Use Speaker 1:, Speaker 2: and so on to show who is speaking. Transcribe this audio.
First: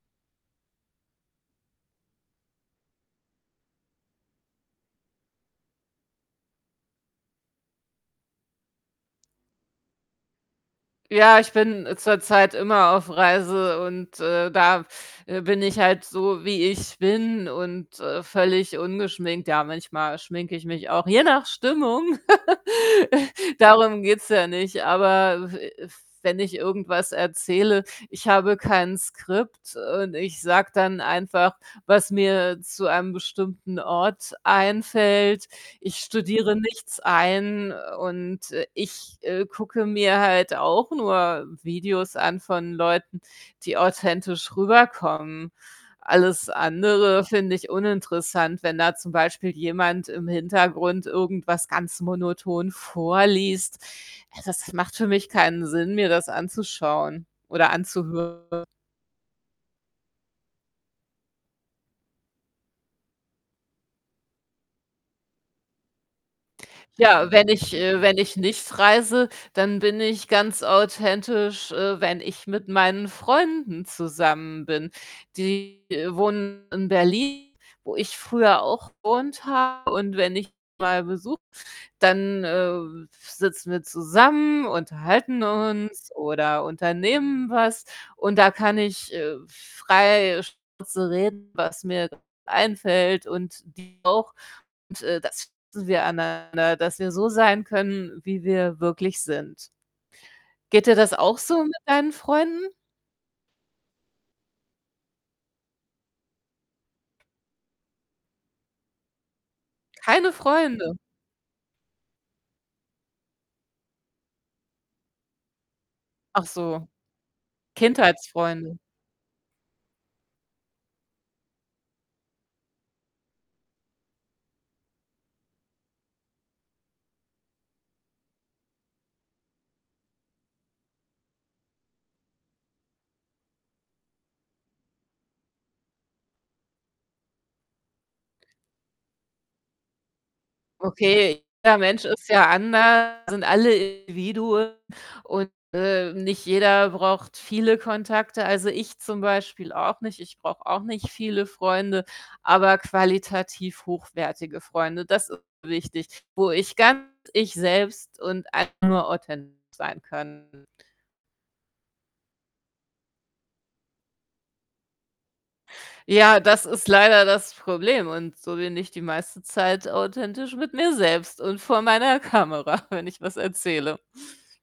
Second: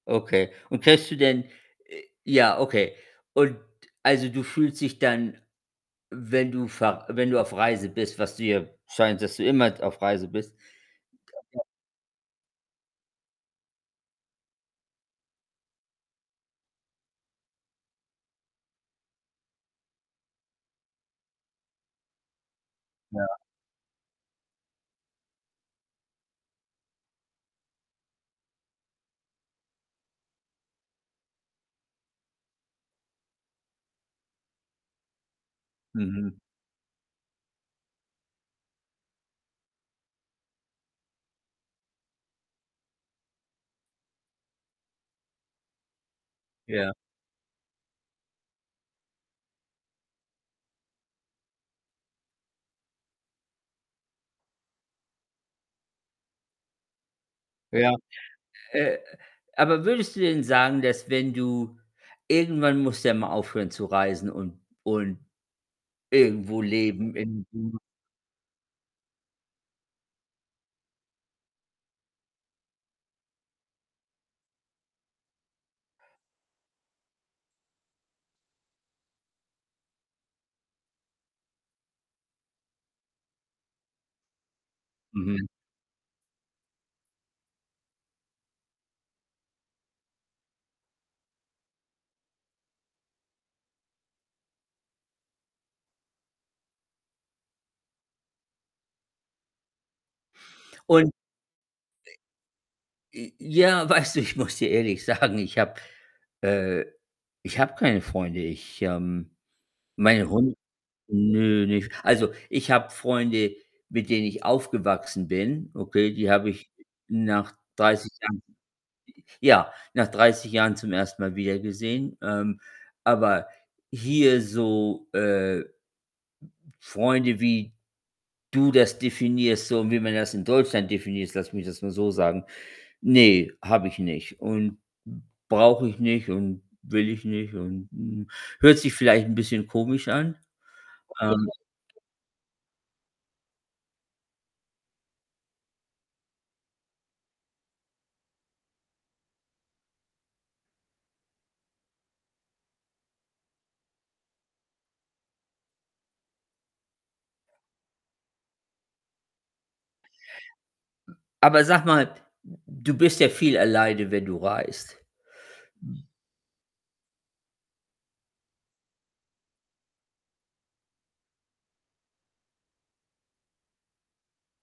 Speaker 1: Okay. Und kennst du denn äh, ja, okay. Und, also, du fühlst dich dann, wenn du ver wenn du auf Reise bist, was du ja scheint, dass du immer auf Reise bist.
Speaker 2: Ja, ich
Speaker 1: [unintelligible]
Speaker 2: bin zurzeit immer auf Reise und, äh, da, äh, bin ich halt so, wie ich bin und, äh, völlig ungeschminkt. Ja, manchmal schminke ich mich auch, je nach Stimmung.
Speaker 1: Ja.
Speaker 2: Darum geht's ja nicht, aber w wenn ich irgendwas erzähle, ich habe kein Skript und ich sage dann einfach, was mir zu einem bestimmten Ort einfällt. Ich
Speaker 1: Mhm.
Speaker 2: studiere nichts ein und, äh, ich, äh, gucke mir halt auch nur Videos an von Leuten, die authentisch rüberkommen. Alles
Speaker 1: Ja.
Speaker 2: andere finde ich uninteressant, wenn da zum Beispiel jemand im Hintergrund irgendwas ganz monoton vorliest. Äh, das macht für mich keinen Sinn, mir das anzuschauen oder
Speaker 1: Ja,
Speaker 2: anzuhören.
Speaker 1: äh, aber würdest du denn sagen, dass wenn du irgendwann musst du ja mal aufhören zu reisen und und irgendwo leben
Speaker 2: Ja,
Speaker 1: in.
Speaker 2: wenn ich
Speaker 1: [unintelligible]
Speaker 2: äh, wenn ich nicht reise, dann bin ich ganz authentisch, äh, wenn ich mit meinen Freunden zusammen bin. Die wohnen in Berlin, wo ich früher auch gewohnt habe, und wenn ich mal besuche, dann, äh, w sitzen wir zusammen, unterhalten
Speaker 1: Mhm.
Speaker 2: uns oder unternehmen was, und da kann ich, äh, frei Schnauze reden, was mir grad einfällt und die auch. Und, äh, das schätzen wir aneinander, dass wir so sein können, wie wir wirklich sind. Geht dir
Speaker 1: Und,
Speaker 2: das auch so mit deinen Freunden?
Speaker 1: i j ja, weißt du, ich muss dir ehrlich sagen, ich habe äh, ich habe keine Freunde. Ich, ähm, mein
Speaker 2: Keine
Speaker 1: Hund
Speaker 2: Freunde?
Speaker 1: nö, nicht also, ich habe Freunde, mit denen ich aufgewachsen bin, okay. Die
Speaker 2: Ach
Speaker 1: habe ich
Speaker 2: so.
Speaker 1: nach 30 Jahren
Speaker 2: Kindheitsfreunde.
Speaker 1: j ja, nach 30 Jahren zum 1. Mal wieder gesehen. Ähm, aber hier so, äh, Freunde, wie du das definierst, so wie man das in Deutschland definierst, lass mich das mal so sagen, ne, habe ich nicht und brauche ich nicht und will ich nicht und, hm, hört sich vielleicht 'n bisschen komisch an,
Speaker 2: Okay,
Speaker 1: ähm
Speaker 2: jeder Mensch ist ja anders, wir sind alle Individuen und, äh, nicht jeder braucht viele Kontakte. Also, ich zum Beispiel auch nicht. Ich brauche auch nicht viele Freunde, aber qualitativ hochwertige Freunde. Das ist wichtig, wo ich ganz ich selbst und einfach nur authentisch sein kann.
Speaker 1: Aber sag mal, du bist ja viel alleine, wenn du reist.
Speaker 2: Ja, das ist leider das Problem. Und so bin ich die meiste Zeit authentisch mit mir selbst und vor meiner Kamera, wenn ich was erzähle.